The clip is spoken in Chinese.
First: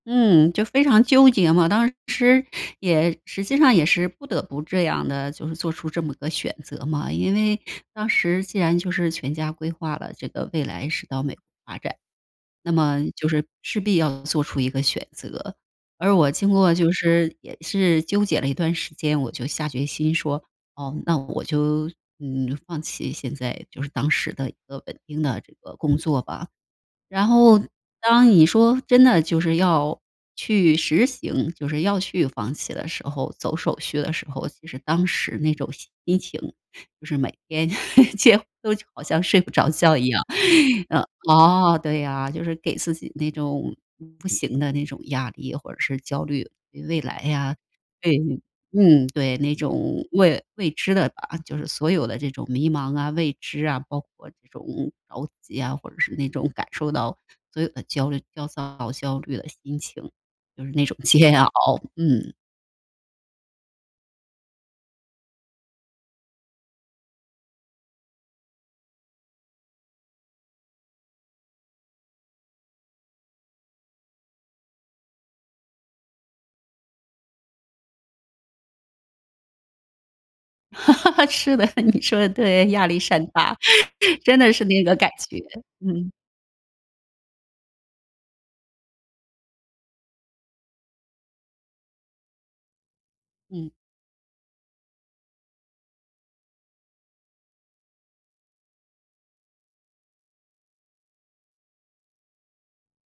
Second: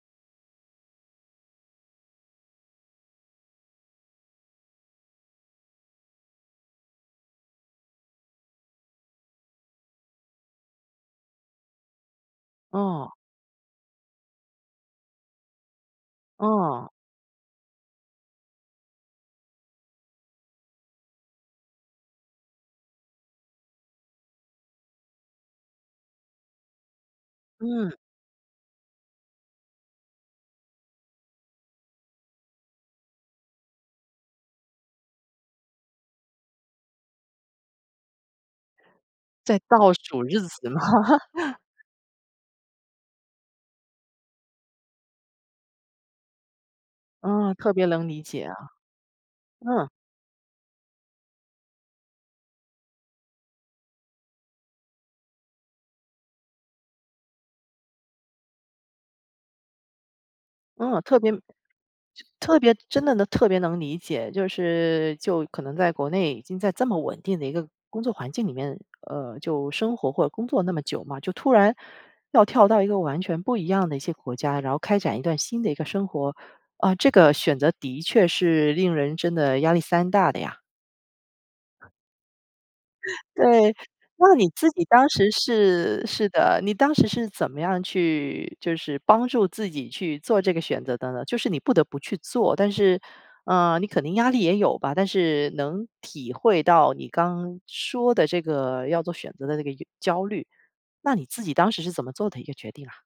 嗯，就非常纠结嘛，当时也实际上也是不得不这样的，就是做出这么个选择嘛。因为当时既然就是全家规划了，这个未来是到美国发展。那么哦。就是势必要做出一个选择。而我经过哦。就是也是纠结了一段时间，我就下决心说：”哦，那我就，嗯，放弃，现在就是当时的一个稳定的这个工作吧。“然后，嗯。当你说真的就是要去实行就是要去放弃的时候，走手续的时候，其实当时那种心情就是每天 几乎就好像睡不在着倒觉一数样，日子吗？嗯。哦，对呀，就是给自己那种不行的那种压力，或者是焦虑未来嗯，呀特别能对，理解啊。嗯，对那嗯。种未未知的啊就是所有的这种迷茫啊、未知啊，包括这种着急啊，或者是那种感受到所有的焦虑、焦躁、焦虑的心情，就是那种嗯，特别煎熬，就嗯。特别真的能特别能理解。就是就可能在国内已经在这么稳定的一个工作环境里面呃，就生活或工作那么久嘛，就突然要跳到一个完全不一样的一些国家，然后开展一段新的一个生活，啊，这个选择的确是令人真的压力山大的呀。是的，你说得对，压力 山大，对，那真你的是自己那个当感时觉，是嗯。是的，你当时是怎么样去就是帮助自己去做这个选择的呢？就是你不得不去做，但是嗯。呃，你可能压力也有吧，但是能体会到你刚说的这个要做选择的这个由焦虑，那你自己当时是怎么做的一个决定啊？